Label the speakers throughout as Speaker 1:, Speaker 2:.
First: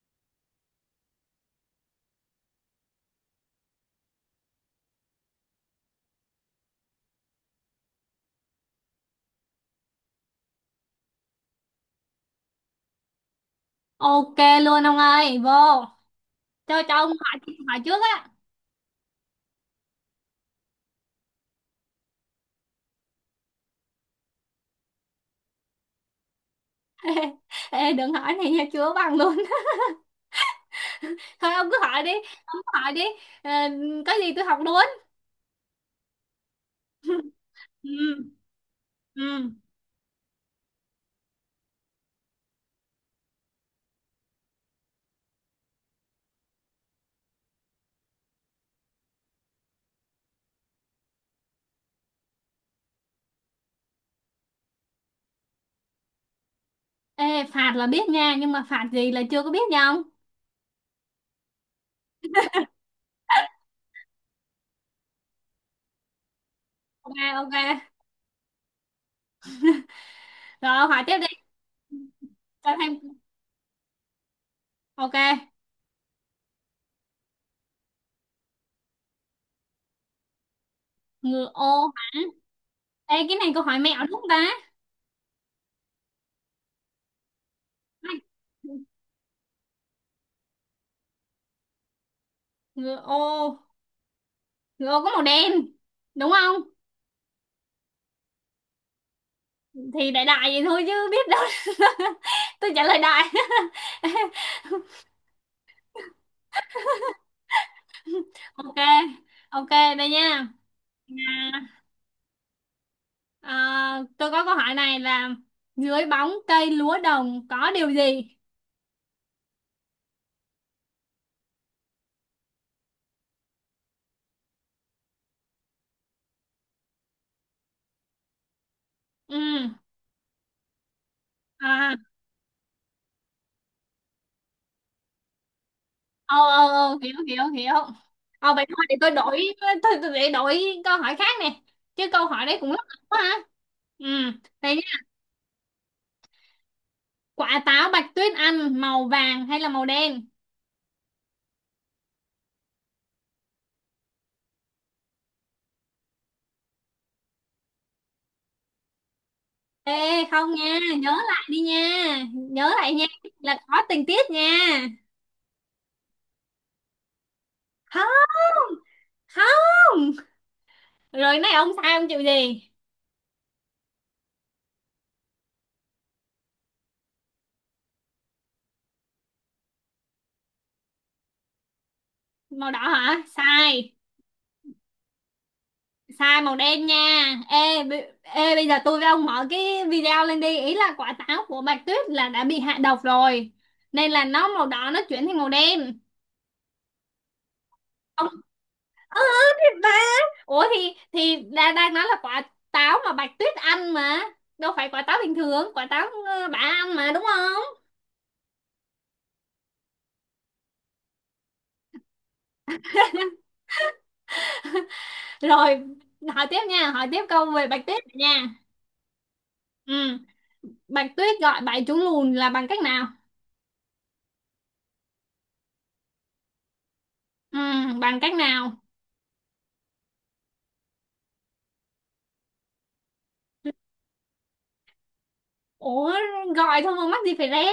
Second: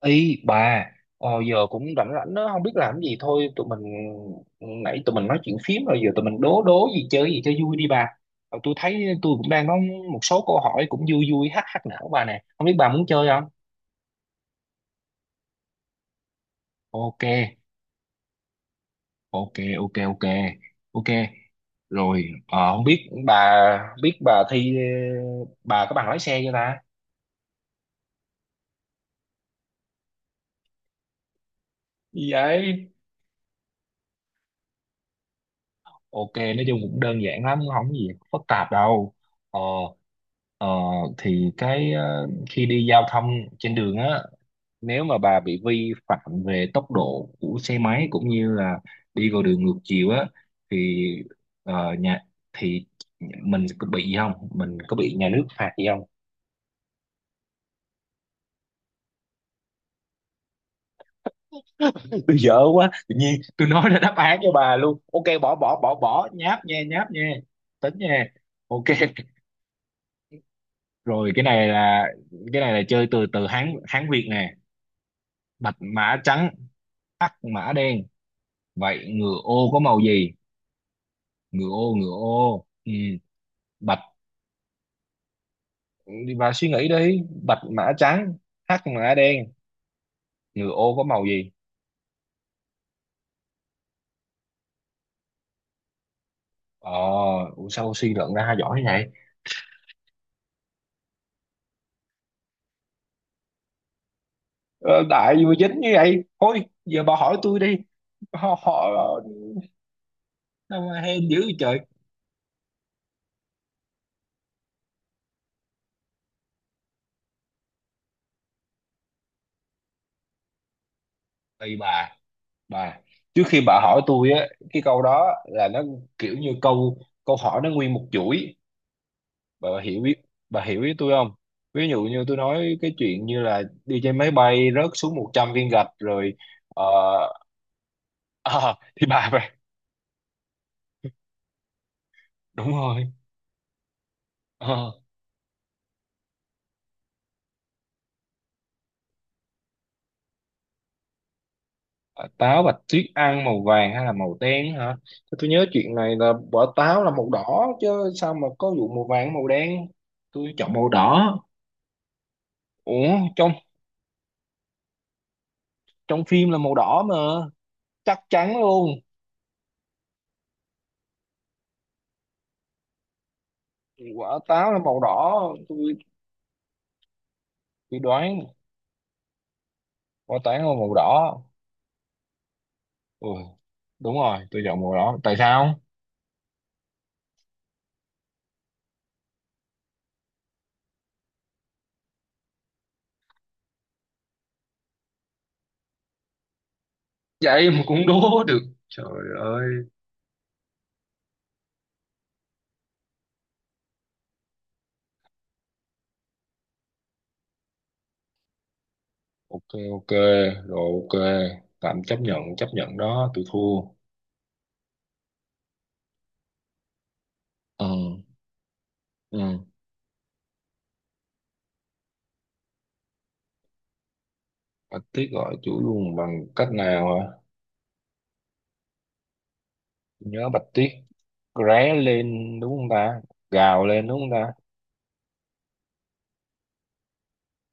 Speaker 1: Ý bà. Giờ cũng rảnh rảnh đó, không biết làm cái gì. Thôi tụi mình nãy tụi mình nói chuyện phím rồi, giờ tụi mình đố đố gì chơi gì cho vui đi bà. Ờ, tôi thấy tôi cũng đang có một số câu hỏi cũng vui vui hắc hắc não bà nè, không biết bà muốn chơi không.
Speaker 2: Ok luôn ông ơi, vô. Cho ông
Speaker 1: Ok,
Speaker 2: hỏi hỏi trước á.
Speaker 1: ok, ok, ok, ok, rồi. Ờ, Không biết bà thi bà có bằng lái xe chưa ta.
Speaker 2: Ê, đừng hỏi này nha, chưa bằng luôn. Thôi ông cứ hỏi đi,
Speaker 1: Gì
Speaker 2: ông cứ
Speaker 1: vậy?
Speaker 2: hỏi đi. Ờ, có gì tôi học luôn.
Speaker 1: Ok, nói chung cũng đơn giản lắm, không có gì
Speaker 2: Ừ.
Speaker 1: phức tạp đâu.
Speaker 2: Ừ.
Speaker 1: ờ Ờ, thì khi đi giao thông trên đường á, nếu mà bà bị vi phạm về tốc độ của xe máy cũng như là đi vào đường ngược chiều á thì ờ, nhà thì mình có bị gì không, mình có bị nhà nước phạt gì không?
Speaker 2: Ê, phạt là biết nha, nhưng mà phạt gì là chưa có biết nha ông.
Speaker 1: Tôi dở quá, tự nhiên tôi nói ra đáp án cho bà luôn. Ok, bỏ bỏ bỏ bỏ nháp nha, nháp
Speaker 2: Ok,
Speaker 1: nha,
Speaker 2: ok.
Speaker 1: tính nha. Ok.
Speaker 2: Rồi ông hỏi tiếp đi.
Speaker 1: Rồi, cái
Speaker 2: Cho
Speaker 1: này là
Speaker 2: thêm.
Speaker 1: chơi từ từ Hán Hán Việt nè.
Speaker 2: Ok.
Speaker 1: Bạch mã trắng, hắc mã đen, vậy ngựa ô có màu gì?
Speaker 2: Ngựa
Speaker 1: Ngựa ô,
Speaker 2: ô
Speaker 1: ngựa
Speaker 2: hả?
Speaker 1: ô. Ừ,
Speaker 2: Ê, cái này câu hỏi
Speaker 1: bạch,
Speaker 2: mẹo đúng không ta?
Speaker 1: đi vào suy nghĩ đi. Bạch mã
Speaker 2: Ai?
Speaker 1: trắng, hắc mã đen. Ngựa ô có màu gì?
Speaker 2: Ngựa ô, ngựa ô có màu đen. Đúng không?
Speaker 1: Ờ, ủa sao suy luận ra giỏi thế này?
Speaker 2: Thì đại đại vậy thôi chứ biết đâu. Tôi trả lời đại.
Speaker 1: Ờ, đại vừa dính như vậy. Thôi, giờ bà hỏi tôi đi. Họ,
Speaker 2: Ok,
Speaker 1: họ,
Speaker 2: ok, đây nha.
Speaker 1: sao mà hên dữ vậy
Speaker 2: À,
Speaker 1: trời.
Speaker 2: à, tôi có câu hỏi này là dưới bóng cây lúa đồng có điều gì.
Speaker 1: Tùy bà, bà. Trước khi bà hỏi tôi á, cái câu đó là nó kiểu như câu câu hỏi nó nguyên một chuỗi.
Speaker 2: Ừ.
Speaker 1: Bà hiểu biết bà hiểu ý tôi không? Ví
Speaker 2: À.
Speaker 1: dụ như tôi nói cái chuyện như là đi trên máy bay rớt xuống 100 viên gạch rồi.
Speaker 2: Ờ, ờ,
Speaker 1: ờ,
Speaker 2: ờ, hiểu, hiểu, hiểu. Ờ vậy
Speaker 1: ờ,
Speaker 2: thôi, để
Speaker 1: thì
Speaker 2: tôi
Speaker 1: bà
Speaker 2: đổi tôi để đổi câu hỏi khác nè. Chứ câu hỏi đấy
Speaker 1: đúng
Speaker 2: cũng lắc lắc
Speaker 1: rồi.
Speaker 2: quá hả. Ừ, đây
Speaker 1: Ờ,
Speaker 2: nha. Quả táo Bạch Tuyết ăn màu vàng hay là màu đen?
Speaker 1: táo bạch tuyết ăn màu vàng hay là màu đen hả? Thế tôi nhớ chuyện này là quả táo là màu đỏ chứ, sao mà có vụ màu vàng màu đen?
Speaker 2: Ê không
Speaker 1: Tôi chọn
Speaker 2: nha,
Speaker 1: màu
Speaker 2: nhớ
Speaker 1: đỏ.
Speaker 2: lại đi nha, nhớ lại nha,
Speaker 1: Ủa, trong
Speaker 2: là có tình tiết nha.
Speaker 1: trong phim là màu đỏ mà, chắc chắn
Speaker 2: Không,
Speaker 1: luôn.
Speaker 2: không. Rồi này ông sai ông chịu gì?
Speaker 1: Quả táo là màu đỏ. Tôi tôi đoán quả táo là màu đỏ.
Speaker 2: Màu đỏ hả?
Speaker 1: Ừ,
Speaker 2: Sai,
Speaker 1: đúng rồi, tôi chọn màu đỏ. Tại sao?
Speaker 2: sai màu đen nha. Ê, ê, bây giờ tôi với ông mở cái video lên đi, ý là quả táo của Bạch Tuyết là đã bị hạ độc rồi. Nên là nó màu đỏ nó chuyển thành màu đen.
Speaker 1: Vậy mà cũng
Speaker 2: Ông
Speaker 1: đố được, trời
Speaker 2: ừ,
Speaker 1: ơi.
Speaker 2: thì ba. Ủa thì đang đang nói là quả táo mà Bạch Tuyết ăn mà. Đâu phải quả táo bình thường, quả táo bà ăn mà đúng không?
Speaker 1: Ok, ok, rồi ok. Tạm chấp nhận đó, tôi thua.
Speaker 2: Rồi, hỏi tiếp nha, hỏi tiếp câu về Bạch
Speaker 1: Ừ,
Speaker 2: Tuyết nha.
Speaker 1: ừ.
Speaker 2: Ừ, Bạch Tuyết gọi bảy chú lùn là bằng cách nào?
Speaker 1: Bạch Tuyết gọi chủ luôn bằng cách nào hả?
Speaker 2: Ừ, bằng cách nào?
Speaker 1: Tôi nhớ Bạch Tuyết ré lên đúng không ta? Gào lên đúng không ta?
Speaker 2: Ủa, gọi thôi mà mắc gì phải ré?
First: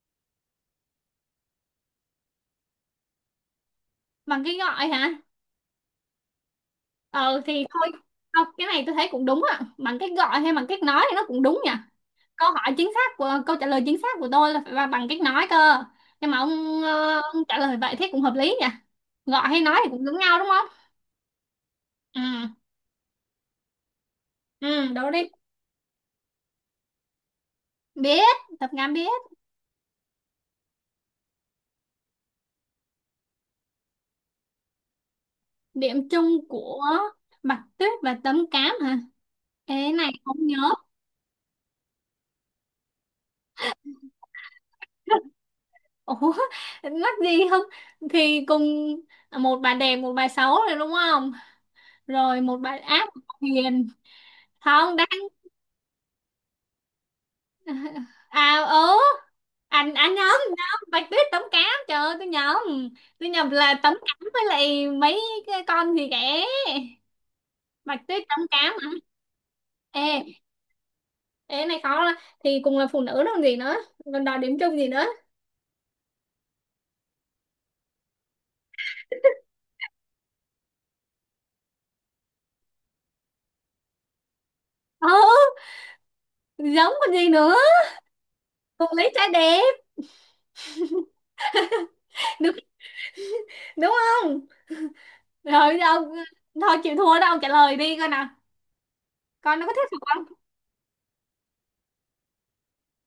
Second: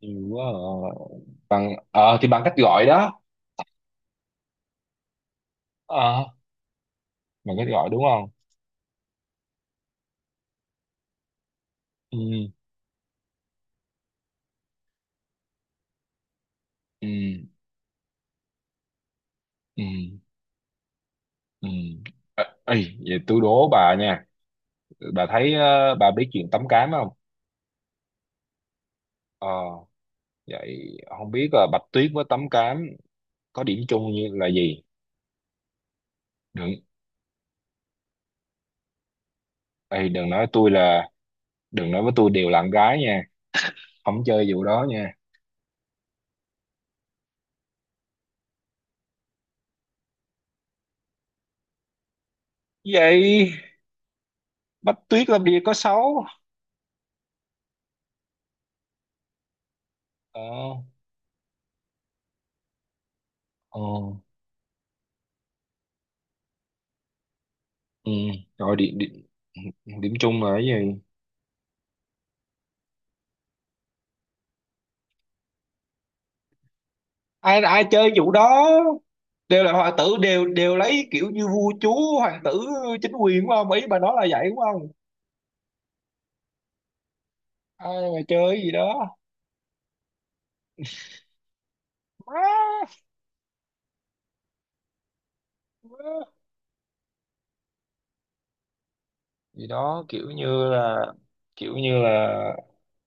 Speaker 1: Nhiều quá à. Bằng, ờ thì bằng cách gọi đó.
Speaker 2: Bằng cái gọi hả?
Speaker 1: Ờ,
Speaker 2: Ừ,
Speaker 1: bằng
Speaker 2: thì
Speaker 1: cách gọi
Speaker 2: thôi,
Speaker 1: đúng không?
Speaker 2: không, cái này tôi thấy cũng đúng ạ. Bằng cách gọi hay bằng cách nói thì nó cũng đúng nhỉ.
Speaker 1: Ừ,
Speaker 2: Câu trả lời chính xác của tôi là phải là bằng cách nói cơ. Nhưng mà ông,
Speaker 1: ừ,
Speaker 2: ông trả lời vậy thế cũng hợp lý nhỉ. Gọi hay nói
Speaker 1: ừ,
Speaker 2: thì cũng giống nhau đúng không?
Speaker 1: ừ.
Speaker 2: Ừ,
Speaker 1: Ờ, ê, vậy tôi đố bà nha.
Speaker 2: ừ, đố
Speaker 1: Bà
Speaker 2: đi.
Speaker 1: thấy bà biết chuyện tắm cám không?
Speaker 2: Biết, tập ngắm biết.
Speaker 1: Ờ, vậy không biết là Bạch Tuyết với tắm cám có điểm chung như là gì?
Speaker 2: Điểm chung
Speaker 1: Đừng,
Speaker 2: của Bạch Tuyết và Tấm Cám hả? Ê cái
Speaker 1: ê,
Speaker 2: này
Speaker 1: đừng
Speaker 2: không
Speaker 1: nói
Speaker 2: nhớ.
Speaker 1: tôi là, đừng nói với tôi đều là con gái nha, không chơi vụ đó nha.
Speaker 2: Ủa, mắc gì không? Thì cùng một bà đẹp, một bà xấu rồi đúng không? Rồi một bà ác, một bà
Speaker 1: Vậy
Speaker 2: hiền. Không,
Speaker 1: Bạch
Speaker 2: đang
Speaker 1: Tuyết làm gì có xấu.
Speaker 2: à ớ anh nhầm nhầm
Speaker 1: Ờ,
Speaker 2: Bạch Tuyết Tấm Cám, trời ơi tôi nhầm. Tôi nhầm là
Speaker 1: ờ,
Speaker 2: Tấm Cám với lại mấy cái con gì kẻ. Bạch
Speaker 1: ừ,
Speaker 2: Tuyết Tấm Cám
Speaker 1: rồi
Speaker 2: hả.
Speaker 1: điểm điểm, điểm
Speaker 2: Ê,
Speaker 1: chung là cái gì?
Speaker 2: ê cái này khó lắm. Thì cùng là phụ nữ đâu còn gì nữa, còn đòi điểm chung gì nữa.
Speaker 1: Ai ai chơi vụ đó đều là hoàng tử, đều đều lấy kiểu như vua chúa, hoàng tử, chính quyền đúng không, ý bà nói là vậy đúng không?
Speaker 2: Ừ, giống còn gì nữa.
Speaker 1: Ai mà chơi cái gì
Speaker 2: Cô lấy
Speaker 1: đó.
Speaker 2: trái đẹp đúng
Speaker 1: Má,
Speaker 2: đúng không? Rồi giờ ông thôi chịu thua đó, ông trả lời đi coi nào, coi nó
Speaker 1: gì
Speaker 2: có thuyết phục
Speaker 1: đó kiểu
Speaker 2: không.
Speaker 1: như là, kiểu như là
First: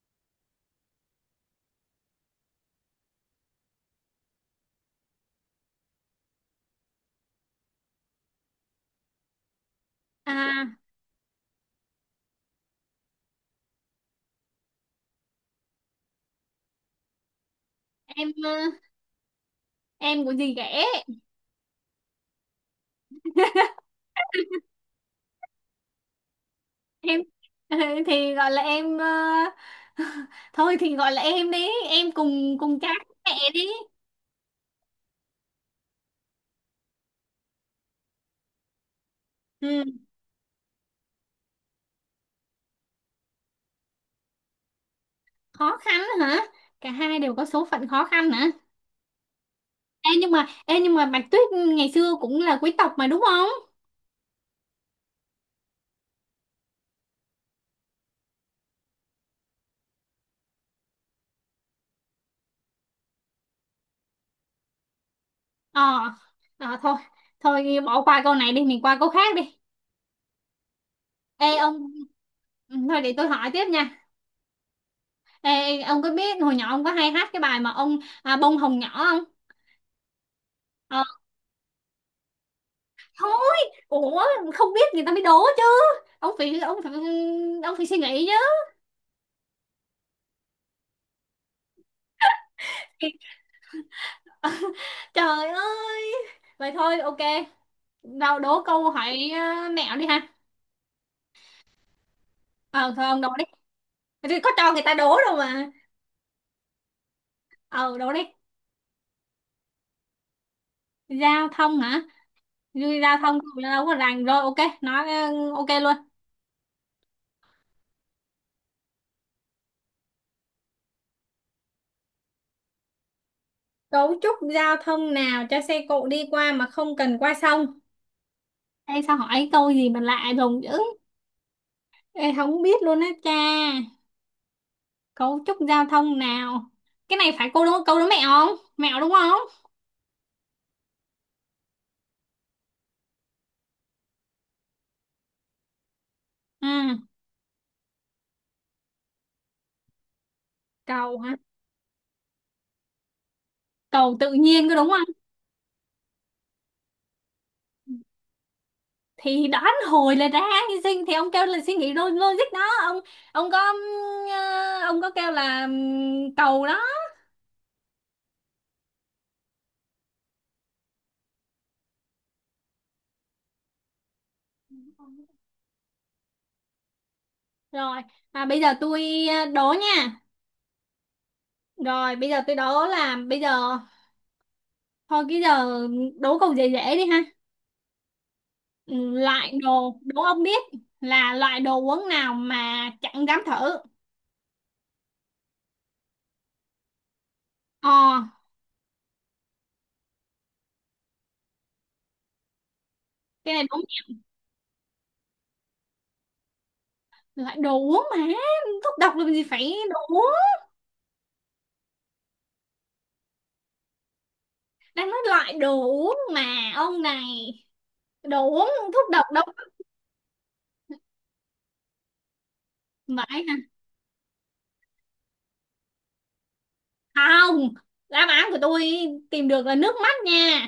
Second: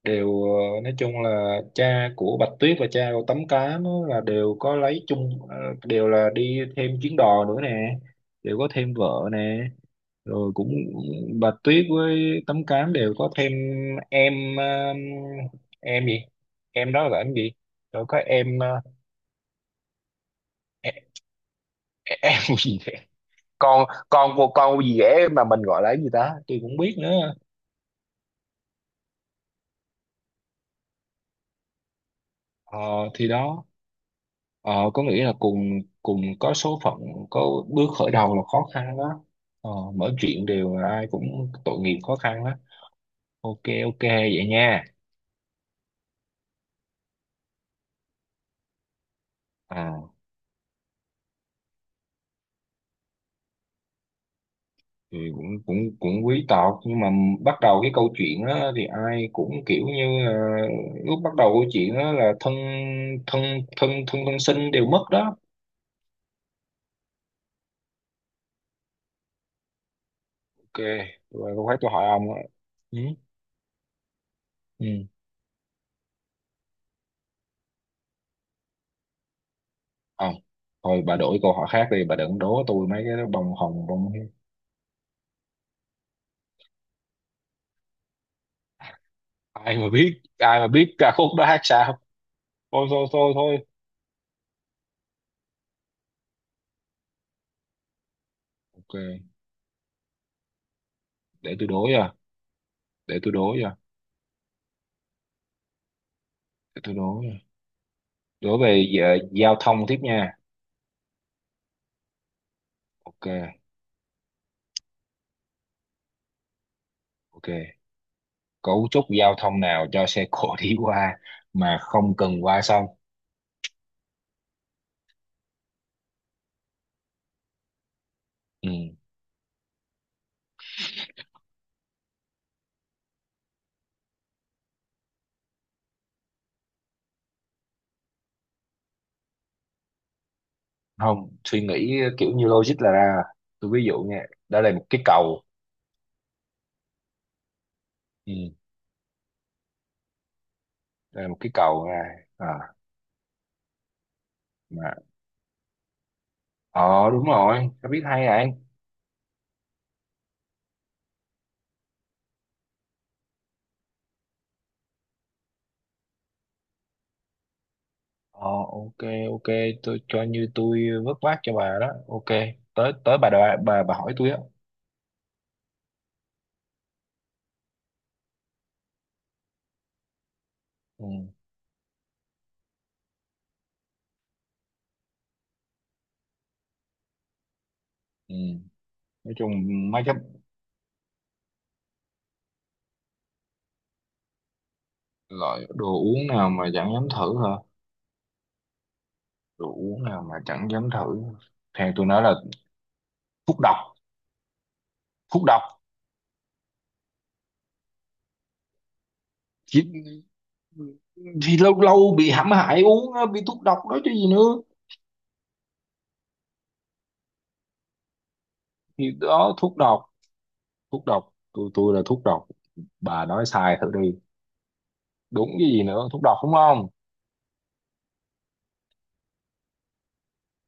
Speaker 1: đều nói chung là cha của Bạch Tuyết và cha của Tấm Cám á, là đều có lấy chung đều là đi thêm chuyến đò nữa nè, đều có thêm vợ nè. Rồi cũng
Speaker 2: À,
Speaker 1: Bạch Tuyết với Tấm Cám đều có thêm em, ờ, em gì em đó là em gì rồi có
Speaker 2: em
Speaker 1: em ờ,
Speaker 2: em của dì ghẻ.
Speaker 1: em, em gì vậy? Con gì dễ mà mình gọi là cái gì ta, tôi cũng không biết
Speaker 2: Em
Speaker 1: nữa.
Speaker 2: thì gọi là em thôi thì gọi là em đi, em cùng
Speaker 1: Ờ,
Speaker 2: cùng cha cùng
Speaker 1: thì
Speaker 2: mẹ đi.
Speaker 1: đó. Ờ, có nghĩa là cùng cùng có số phận, có bước khởi đầu là khó khăn đó. Ờ,
Speaker 2: Ừ.
Speaker 1: mọi chuyện đều là ai cũng tội nghiệp khó khăn đó. Ok, ok, vậy nha.
Speaker 2: Khó khăn hả? Cả hai đều có số phận khó khăn hả? Ê
Speaker 1: À,
Speaker 2: nhưng mà Bạch Tuyết ngày xưa cũng là quý tộc mà đúng không.
Speaker 1: thì cũng cũng cũng quý tộc nhưng mà bắt đầu cái câu chuyện đó thì ai cũng kiểu như là lúc bắt đầu câu chuyện đó là thân thân thân thân thân sinh đều mất đó.
Speaker 2: Ờ, ờ thôi, thôi bỏ qua câu này đi, mình qua câu khác đi.
Speaker 1: Ok, rồi
Speaker 2: Ê
Speaker 1: câu khác
Speaker 2: ông.
Speaker 1: tôi hỏi ông á.
Speaker 2: Ừ,
Speaker 1: Ừ,
Speaker 2: thôi để tôi hỏi tiếp nha.
Speaker 1: ừ.
Speaker 2: Ê, ông có biết hồi nhỏ ông có hay hát cái bài mà ông à, bông hồng nhỏ không?
Speaker 1: Ờ,
Speaker 2: Ờ,
Speaker 1: thôi bà đổi câu hỏi khác đi, bà đừng đố tôi mấy cái đó bông
Speaker 2: thôi,
Speaker 1: hồng bông.
Speaker 2: ủa không biết người ta mới đố chứ. Ông phải ông phải ông phải suy nghĩ chứ.
Speaker 1: Ai mà biết, ai mà biết ca khúc đó hát sao. Thôi thôi thôi thôi.
Speaker 2: Trời ơi. Vậy thôi ok. Đâu đố câu
Speaker 1: Ok,
Speaker 2: hỏi à, mẹo đi ha.
Speaker 1: để tôi đố nha,
Speaker 2: Ờ thôi
Speaker 1: để
Speaker 2: ông đố
Speaker 1: tôi
Speaker 2: đi.
Speaker 1: đố nha
Speaker 2: Thì có cho người ta đố đâu mà.
Speaker 1: để tôi đố nha
Speaker 2: Ờ đố đi.
Speaker 1: đố về giao thông tiếp nha.
Speaker 2: Giao thông hả? Giao
Speaker 1: Ok,
Speaker 2: thông đâu có rành rồi ok, nói ok luôn.
Speaker 1: ok, cấu trúc giao thông nào cho xe cộ đi qua mà không cần qua sông?
Speaker 2: Cấu trúc giao thông nào cho xe cộ đi qua mà không cần qua sông?
Speaker 1: Ừ.
Speaker 2: Ê sao hỏi câu gì mà lạ lùng dữ. Ê không biết luôn á cha. Cấu trúc giao thông nào? Cái này phải câu đố mẹo không? Mẹo đúng không?
Speaker 1: Không, suy nghĩ kiểu như logic là ra. Tôi ví dụ nha, đó là một cái cầu.
Speaker 2: Ừ,
Speaker 1: Ừ.
Speaker 2: cầu
Speaker 1: Đây là
Speaker 2: hả?
Speaker 1: một cái cầu ra. À,
Speaker 2: Cầu tự nhiên có đúng
Speaker 1: mà
Speaker 2: không.
Speaker 1: ờ đúng rồi, tao biết hay à.
Speaker 2: Thì đoán hồi là ra như sinh. Thì ông kêu là suy nghĩ logic đó. Ông có ông có kêu là cầu đó.
Speaker 1: Ờ, ok, ok, tôi cho như tôi vớt vát cho bà đó, ok. Tới tới bà đòi bà hỏi tôi á.
Speaker 2: Rồi à, bây giờ tôi đố nha.
Speaker 1: Ừ,
Speaker 2: Rồi bây giờ tôi đố là bây giờ. Thôi cái giờ đố câu dễ dễ đi ha.
Speaker 1: ừ.
Speaker 2: Ừ,
Speaker 1: Nói chung mấy cái
Speaker 2: Đố ông biết là loại đồ uống nào mà chẳng dám thử.
Speaker 1: loại đồ uống nào mà chẳng dám thử hả?
Speaker 2: Ờ,
Speaker 1: Đồ uống nào mà chẳng dám thử, theo tôi nói là
Speaker 2: cái
Speaker 1: thuốc
Speaker 2: này
Speaker 1: độc,
Speaker 2: đúng nhỉ.
Speaker 1: thuốc độc.
Speaker 2: Loại đồ uống mà thuốc độc làm gì phải
Speaker 1: thì,
Speaker 2: đồ uống.
Speaker 1: thì lâu lâu bị hãm hại uống á, bị thuốc độc đó chứ gì nữa.
Speaker 2: Đang nói loại đồ uống mà ông này, đồ uống thuốc
Speaker 1: Thì
Speaker 2: độc đâu
Speaker 1: đó thuốc độc, thuốc độc. Tôi là thuốc độc, bà
Speaker 2: vậy
Speaker 1: nói
Speaker 2: hả?
Speaker 1: sai thử đi. Đúng cái gì nữa, thuốc độc đúng không?
Speaker 2: Không, đáp án của tôi tìm được là nước mắt nha.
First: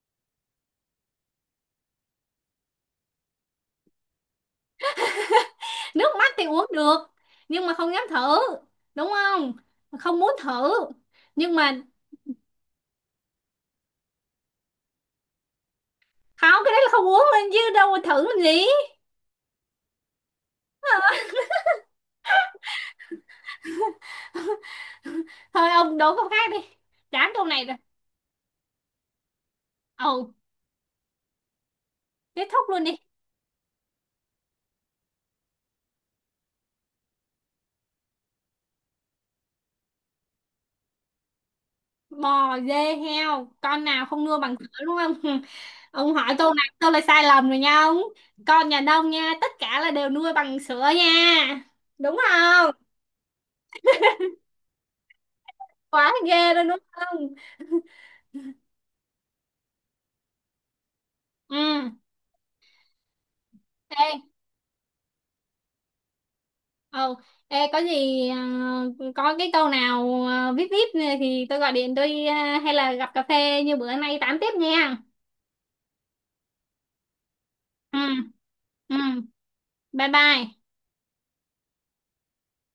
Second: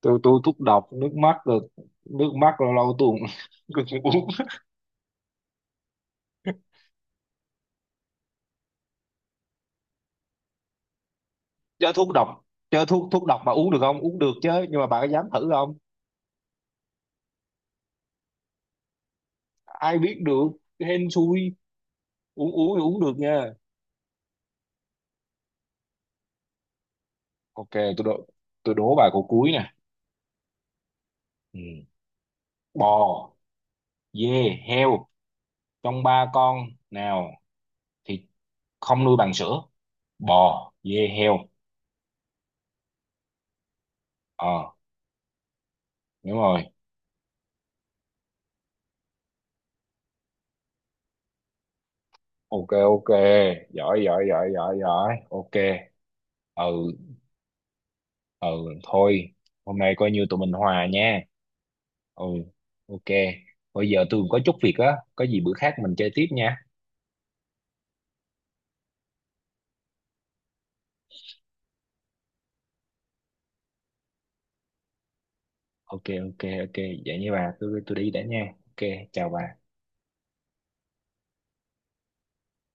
Speaker 1: Tôi thuốc độc nước mắt rồi. Nước mắt lâu lâu tôi cũng cũng uống.
Speaker 2: Nước mắt thì uống được nhưng mà không dám thử, đúng không? Không muốn thử nhưng mà
Speaker 1: Chứ thuốc độc, chứ thuốc thuốc độc mà uống được không uống được chứ, nhưng mà bà có dám thử không?
Speaker 2: không, cái đấy là không uống lên chứ đâu mà thử làm gì.
Speaker 1: Ai biết được, hên xui, uống uống thì uống được nha.
Speaker 2: Thôi ông đố câu khác đi, chán câu này
Speaker 1: Ok,
Speaker 2: rồi.
Speaker 1: tôi đố, tôi đố bà câu cuối nè.
Speaker 2: Ồ,
Speaker 1: Ừ.
Speaker 2: kết thúc luôn đi.
Speaker 1: Bò, dê, heo, trong ba con nào thì không nuôi bằng sữa? Bò, dê, heo.
Speaker 2: Bò dê heo con nào không nua bằng
Speaker 1: Ờ
Speaker 2: cửa đúng không? Ông hỏi
Speaker 1: đúng
Speaker 2: câu
Speaker 1: rồi,
Speaker 2: này tôi là sai lầm rồi nha ông. Con nhà nông nha, tất cả là đều nuôi bằng sữa nha, đúng không?
Speaker 1: ok, ok, giỏi giỏi giỏi giỏi giỏi ok.
Speaker 2: Quá ghê luôn đúng
Speaker 1: Ừ,
Speaker 2: không.
Speaker 1: ừ, thôi hôm nay coi như tụi mình hòa nha.
Speaker 2: Ừ.
Speaker 1: Ừ, ok, bây giờ
Speaker 2: Ê.
Speaker 1: tôi có chút việc á, có gì bữa khác mình chơi tiếp nha.
Speaker 2: Ừ. Ê, có gì có cái câu nào vip vip này thì tôi gọi điện tôi hay là gặp cà phê như bữa nay tám tiếp nha.
Speaker 1: Ok, ok, ok, vậy như bà, tôi
Speaker 2: Ừ.
Speaker 1: đi đã nha, ok
Speaker 2: Ừ.
Speaker 1: chào bà.
Speaker 2: Bye bye.